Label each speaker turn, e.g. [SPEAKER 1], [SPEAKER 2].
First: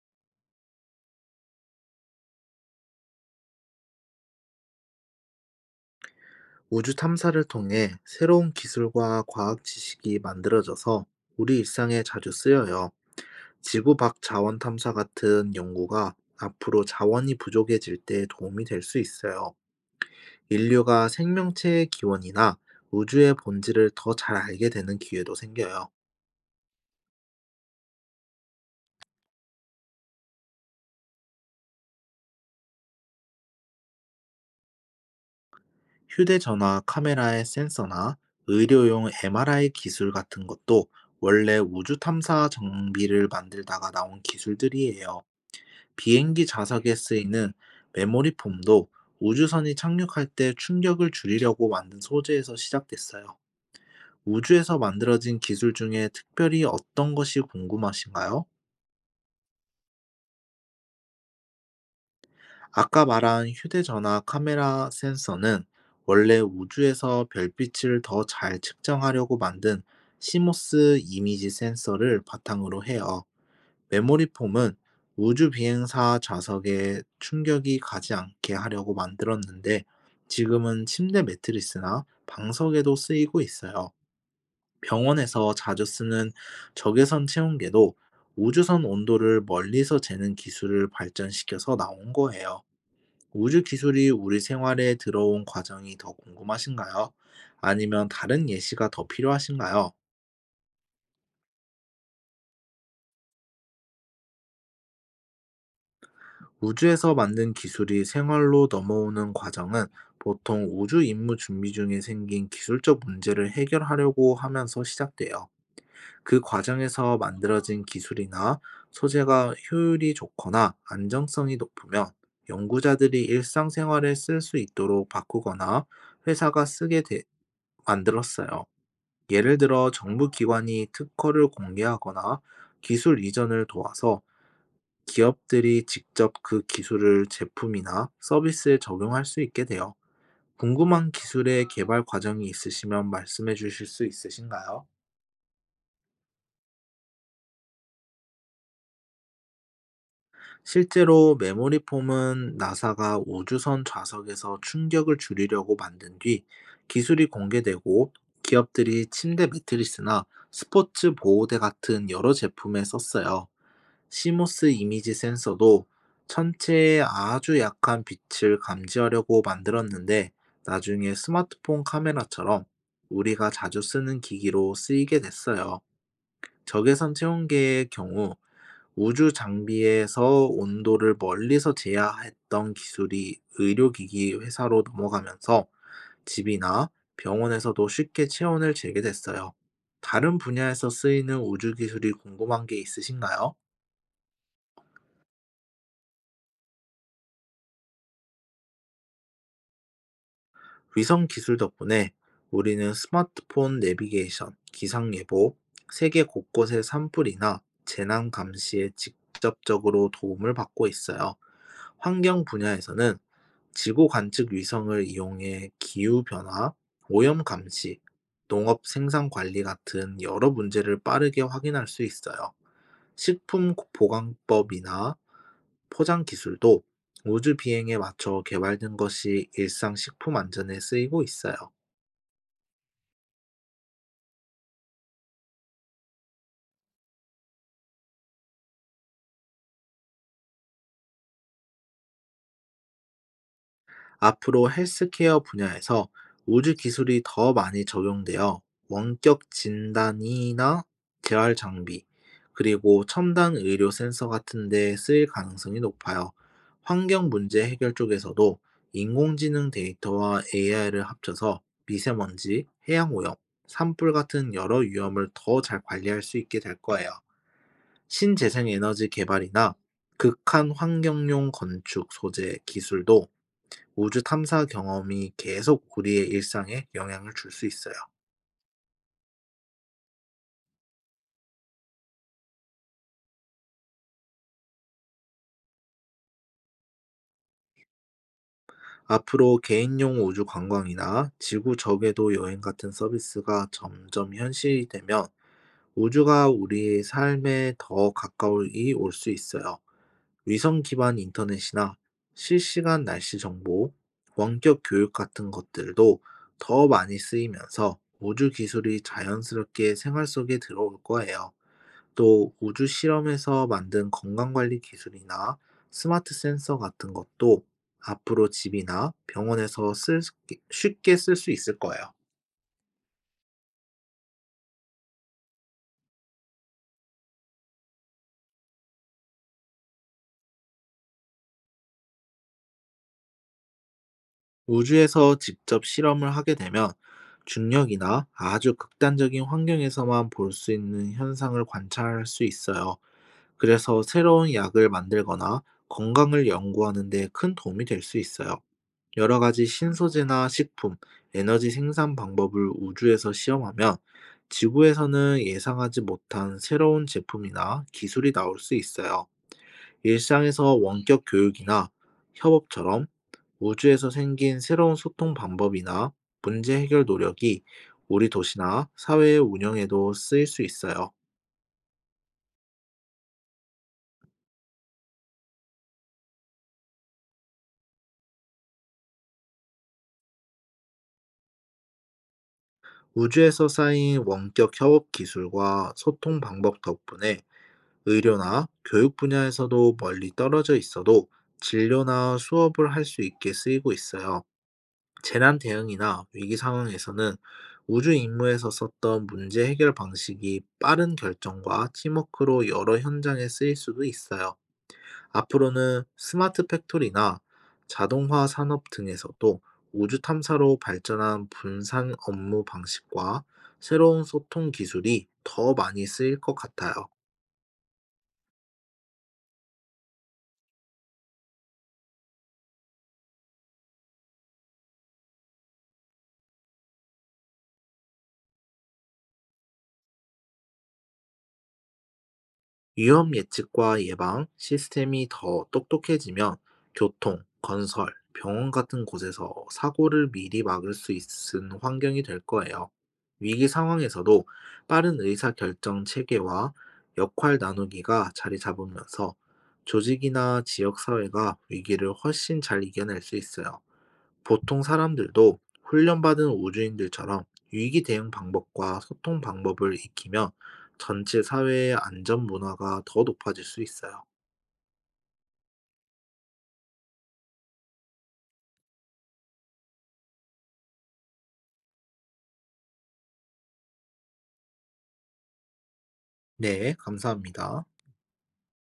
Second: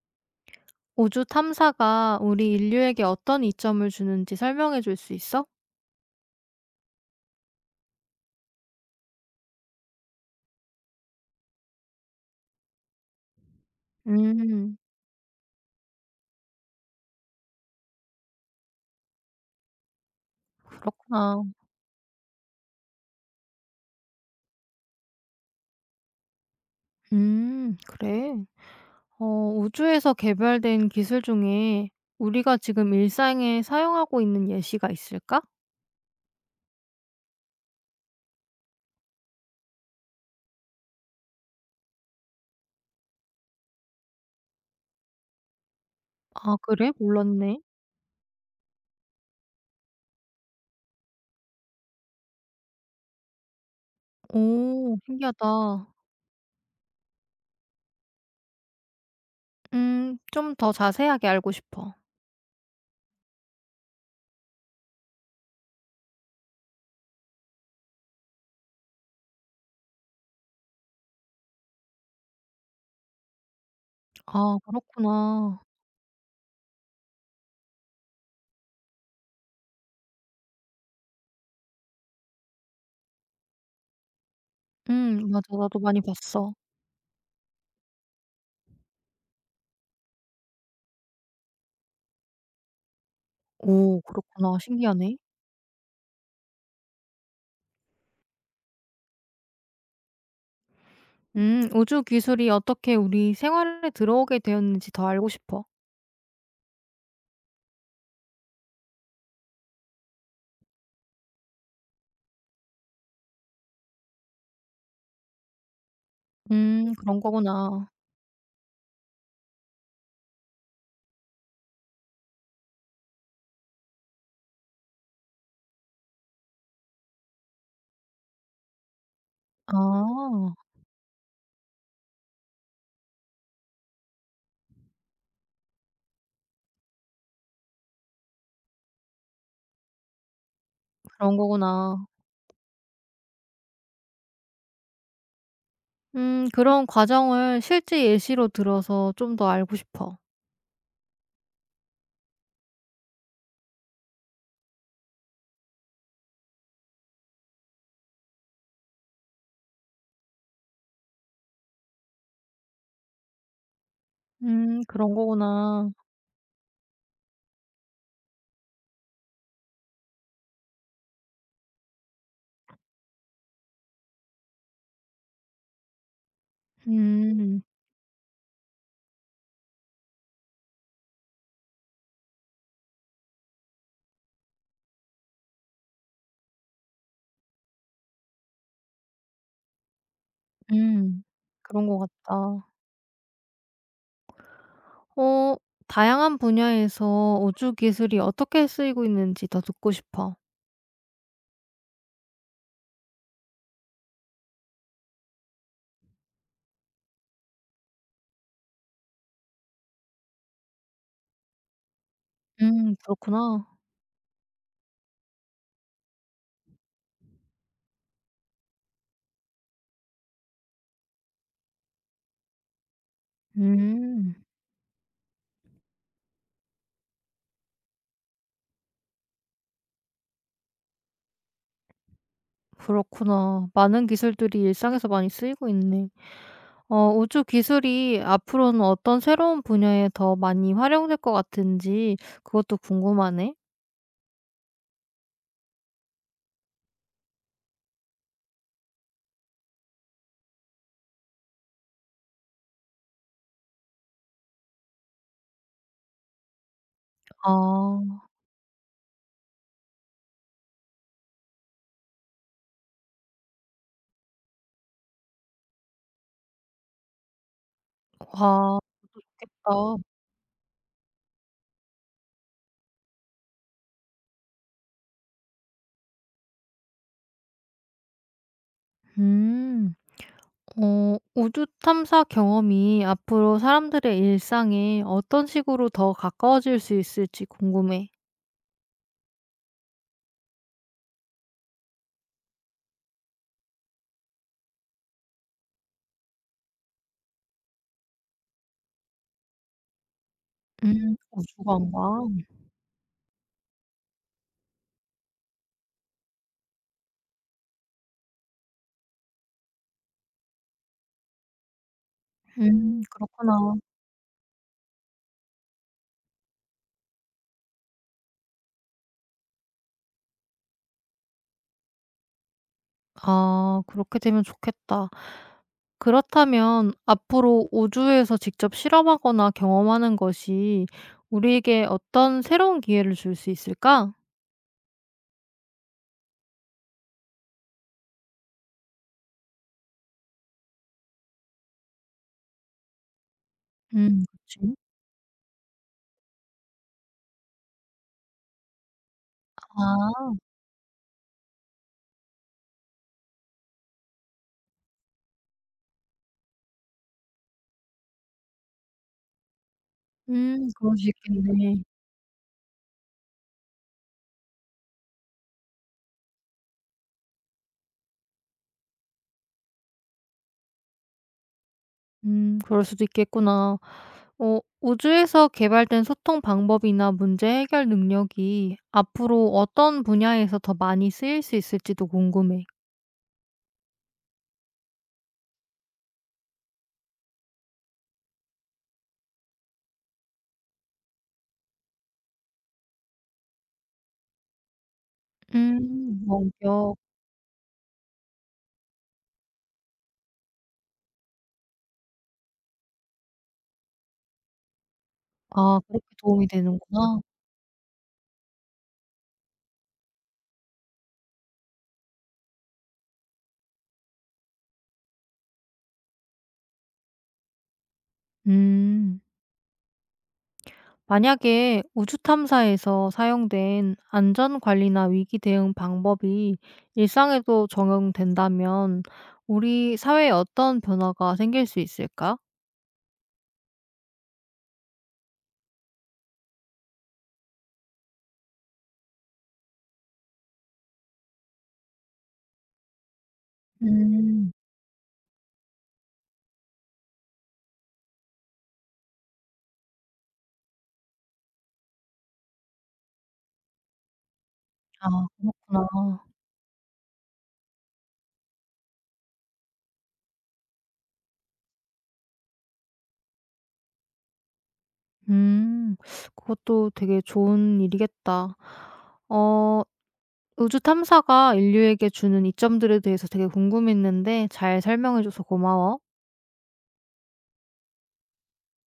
[SPEAKER 1] 우주 탐사가 우리 인류에게 어떤 이점을 주는지 설명해 줄 수 있어?
[SPEAKER 2] 우주 탐사를 통해 새로운 기술과 과학 지식이 만들어져서 우리 일상에 자주 쓰여요. 지구 밖 자원
[SPEAKER 1] 음,
[SPEAKER 2] 탐사 같은 연구가 앞으로 자원이 부족해질 때 도움이 될 수 있어요. 인류가
[SPEAKER 1] 그렇구나.
[SPEAKER 2] 생명체의 기원이나 우주의 본질을 더 잘 알게 되는 기회도 생겨요.
[SPEAKER 1] 그래. 어, 우주에서 개발된 기술 중에 우리가 지금 일상에 사용하고 있는 예시가 있을까?
[SPEAKER 2] 휴대전화 카메라의 센서나 의료용 MRI 기술 같은 것도 원래 우주 탐사 장비를 만들다가 나온 기술들이에요. 비행기
[SPEAKER 1] 아, 그래?
[SPEAKER 2] 좌석에 쓰이는
[SPEAKER 1] 몰랐네.
[SPEAKER 2] 메모리 폼도 우주선이 착륙할 때 충격을 줄이려고 만든 소재에서 시작됐어요. 우주에서
[SPEAKER 1] 오,
[SPEAKER 2] 만들어진 기술
[SPEAKER 1] 신기하다.
[SPEAKER 2] 중에 특별히 어떤 것이 궁금하신가요?
[SPEAKER 1] 좀 더 자세하게 알고 싶어.
[SPEAKER 2] 아까 말한 휴대전화 카메라 센서는 원래 우주에서 별빛을 더 잘 측정하려고 만든 시모스 이미지 센서를 바탕으로 해요. 메모리
[SPEAKER 1] 아,
[SPEAKER 2] 폼은 우주
[SPEAKER 1] 그렇구나.
[SPEAKER 2] 비행사 좌석에 충격이 가지 않게 하려고 만들었는데, 지금은 침대 매트리스나 방석에도 쓰이고 있어요. 병원에서
[SPEAKER 1] 맞아. 나도
[SPEAKER 2] 자주
[SPEAKER 1] 많이
[SPEAKER 2] 쓰는
[SPEAKER 1] 봤어.
[SPEAKER 2] 적외선 체온계도 우주선 온도를 멀리서 재는 기술을 발전시켜서 나온 거예요. 우주
[SPEAKER 1] 오,
[SPEAKER 2] 기술이 우리
[SPEAKER 1] 그렇구나.
[SPEAKER 2] 생활에
[SPEAKER 1] 신기하네.
[SPEAKER 2] 들어온 과정이 더 궁금하신가요? 아니면 다른 예시가 더 필요하신가요?
[SPEAKER 1] 음. 우주 기술이 어떻게 우리 생활에 들어오게 되었는지 더 알고 싶어.
[SPEAKER 2] 우주에서 만든 기술이 생활로 넘어오는 과정은 보통 우주 임무 준비 중에 생긴 기술적 문제를 해결하려고 하면서 시작돼요. 그
[SPEAKER 1] 음.
[SPEAKER 2] 과정에서
[SPEAKER 1] 그런
[SPEAKER 2] 만들어진
[SPEAKER 1] 거구나.
[SPEAKER 2] 기술이나 소재가 효율이 좋거나 안정성이 높으면 연구자들이 일상생활에 쓸 수 있도록 바꾸거나 회사가 만들었어요. 예를 들어 정부
[SPEAKER 1] 아.
[SPEAKER 2] 기관이 특허를 공개하거나 기술 이전을 도와서 기업들이 직접 그 기술을 제품이나 서비스에 적용할 수 있게 돼요. 궁금한
[SPEAKER 1] 그런
[SPEAKER 2] 기술의
[SPEAKER 1] 거구나.
[SPEAKER 2] 개발 과정이 있으시면 말씀해 주실 수 있으신가요?
[SPEAKER 1] 음. 그런 과정을 실제 예시로 들어서 좀 더 알고 싶어.
[SPEAKER 2] 실제로 메모리 폼은 나사가 우주선 좌석에서 충격을 줄이려고 만든 뒤 기술이 공개되고 기업들이 침대 매트리스나 스포츠 보호대 같은 여러 제품에 썼어요. 시모스
[SPEAKER 1] 음.
[SPEAKER 2] 이미지
[SPEAKER 1] 그런
[SPEAKER 2] 센서도
[SPEAKER 1] 거구나.
[SPEAKER 2] 천체에 아주 약한 빛을 감지하려고 만들었는데, 나중에 스마트폰 카메라처럼 우리가 자주 쓰는 기기로 쓰이게 됐어요. 적외선
[SPEAKER 1] 음.
[SPEAKER 2] 체온계의 경우 우주 장비에서 온도를 멀리서 제어했던 기술이 의료기기 회사로 넘어가면서 집이나 병원에서도 쉽게 체온을 재게 됐어요. 다른 분야에서
[SPEAKER 1] 음.
[SPEAKER 2] 쓰이는 우주
[SPEAKER 1] 그런 거
[SPEAKER 2] 기술이 궁금한
[SPEAKER 1] 같다.
[SPEAKER 2] 게 있으신가요?
[SPEAKER 1] 어 다양한 분야에서 우주 기술이 어떻게 쓰이고 있는지 더 듣고 싶어.
[SPEAKER 2] 위성 기술 덕분에 우리는 스마트폰 내비게이션, 기상 예보, 세계 곳곳의 산불이나 재난 감시에 직접적으로 도움을 받고 있어요. 환경
[SPEAKER 1] 음.
[SPEAKER 2] 분야에서는
[SPEAKER 1] 그렇구나.
[SPEAKER 2] 지구 관측 위성을 이용해 기후 변화, 오염 감시, 농업 생산 관리 같은 여러 문제를 빠르게 확인할 수 있어요. 식품
[SPEAKER 1] 음.
[SPEAKER 2] 보관법이나 포장 기술도 우주 비행에 맞춰 개발된 것이 일상 식품 안전에 쓰이고 있어요.
[SPEAKER 1] 그렇구나. 많은 기술들이 일상에서 많이 쓰이고 있네. 우주 기술이 앞으로는 어떤 새로운 분야에 더 많이 활용될 것 같은지 그것도 궁금하네.
[SPEAKER 2] 앞으로 헬스케어 분야에서 우주 기술이 더 많이 적용되어 원격 진단이나 재활 장비, 그리고 첨단 의료 센서 같은 데 쓰일 가능성이 높아요. 환경 문제 해결
[SPEAKER 1] 아,
[SPEAKER 2] 쪽에서도 인공지능 데이터와 AI를 합쳐서 미세먼지, 해양 오염, 산불 같은 여러 위험을 더 잘 관리할 수 있게 될 거예요. 신재생
[SPEAKER 1] 와,
[SPEAKER 2] 에너지
[SPEAKER 1] 그것도
[SPEAKER 2] 개발이나
[SPEAKER 1] 좋겠다.
[SPEAKER 2] 극한 환경용 건축 소재 기술도 우주 탐사 경험이 계속 우리의 일상에 영향을 줄 수 있어요.
[SPEAKER 1] 음, 우주 탐사 경험이 앞으로 사람들의 일상에 어떤 식으로 더 가까워질 수 있을지 궁금해.
[SPEAKER 2] 앞으로 개인용 우주 관광이나 지구 저궤도 여행 같은 서비스가 점점 현실이 되면 우주가 우리의 삶에 더 가까이 올 수 있어요. 위성 기반 인터넷이나
[SPEAKER 1] 우주관광.
[SPEAKER 2] 실시간 날씨 정보, 원격 교육 같은 것들도 더 많이 쓰이면서 우주 기술이 자연스럽게 생활 속에 들어올 거예요. 또 우주 실험에서
[SPEAKER 1] 그렇구나.
[SPEAKER 2] 만든 건강관리 기술이나 스마트 센서 같은 것도 앞으로 집이나 병원에서 쉽게 쓸 수 있을 거예요.
[SPEAKER 1] 아, 그렇게 되면 좋겠다. 그렇다면 앞으로 우주에서 직접 실험하거나 경험하는 것이 우리에게 어떤 새로운 기회를 줄 수 있을까?
[SPEAKER 2] 우주에서 직접 실험을 하게 되면 중력이나 아주 극단적인 환경에서만 볼 수 있는 현상을 관찰할 수 있어요. 그래서 새로운
[SPEAKER 1] 그치.
[SPEAKER 2] 약을 만들거나 건강을 연구하는 데 큰 도움이 될 수 있어요. 여러 가지
[SPEAKER 1] 아.
[SPEAKER 2] 신소재나 식품, 에너지 생산 방법을 우주에서 시험하면 지구에서는 예상하지 못한 새로운 제품이나 기술이 나올 수 있어요. 일상에서
[SPEAKER 1] 그럴 수
[SPEAKER 2] 원격
[SPEAKER 1] 있겠네.
[SPEAKER 2] 교육이나 협업처럼 우주에서 생긴 새로운 소통 방법이나 문제 해결 노력이 우리 도시나 사회의 운영에도 쓰일 수 있어요.
[SPEAKER 1] 그럴 수도 있겠구나. 우주에서 개발된 소통 방법이나 문제 해결 능력이 앞으로 어떤 분야에서 더 많이 쓰일 수 있을지도 궁금해.
[SPEAKER 2] 우주에서 쌓인 원격 협업 기술과 소통 방법 덕분에 의료나 교육 분야에서도 멀리 떨어져 있어도 진료나 수업을 할 수 있게 쓰이고 있어요. 재난 대응이나 위기
[SPEAKER 1] 원격.
[SPEAKER 2] 상황에서는 우주 임무에서 썼던 문제 해결 방식이 빠른 결정과 팀워크로 여러 현장에 쓰일 수도 있어요.
[SPEAKER 1] 아,
[SPEAKER 2] 앞으로는
[SPEAKER 1] 그렇게 도움이
[SPEAKER 2] 스마트
[SPEAKER 1] 되는구나.
[SPEAKER 2] 팩토리나 자동화 산업 등에서도 우주 탐사로 발전한 분산 업무 방식과 새로운 소통 기술이 더 많이 쓰일 것 같아요.
[SPEAKER 1] 음. 만약에 우주 탐사에서 사용된 안전 관리나 위기 대응 방법이 일상에도 적용된다면 우리 사회에 어떤 변화가 생길 수 있을까?
[SPEAKER 2] 위험 예측과 예방 시스템이 더 똑똑해지면 교통, 건설, 병원 같은 곳에서 사고를 미리 막을 수 있는 환경이 될 거예요. 위기 상황에서도
[SPEAKER 1] 음.
[SPEAKER 2] 빠른 의사 결정 체계와 역할 나누기가 자리 잡으면서 조직이나 지역 사회가 위기를 훨씬 잘 이겨낼 수 있어요. 보통
[SPEAKER 1] 아,
[SPEAKER 2] 사람들도
[SPEAKER 1] 그렇구나.
[SPEAKER 2] 훈련받은 우주인들처럼 위기 대응 방법과 소통 방법을 익히면 전체 사회의 안전 문화가 더 높아질 수 있어요.
[SPEAKER 1] 음, 그것도 되게 좋은 일이겠다. 어, 우주 탐사가 인류에게 주는 이점들에 대해서 되게 궁금했는데 잘 설명해줘서 고마워.
[SPEAKER 2] 네, 감사합니다.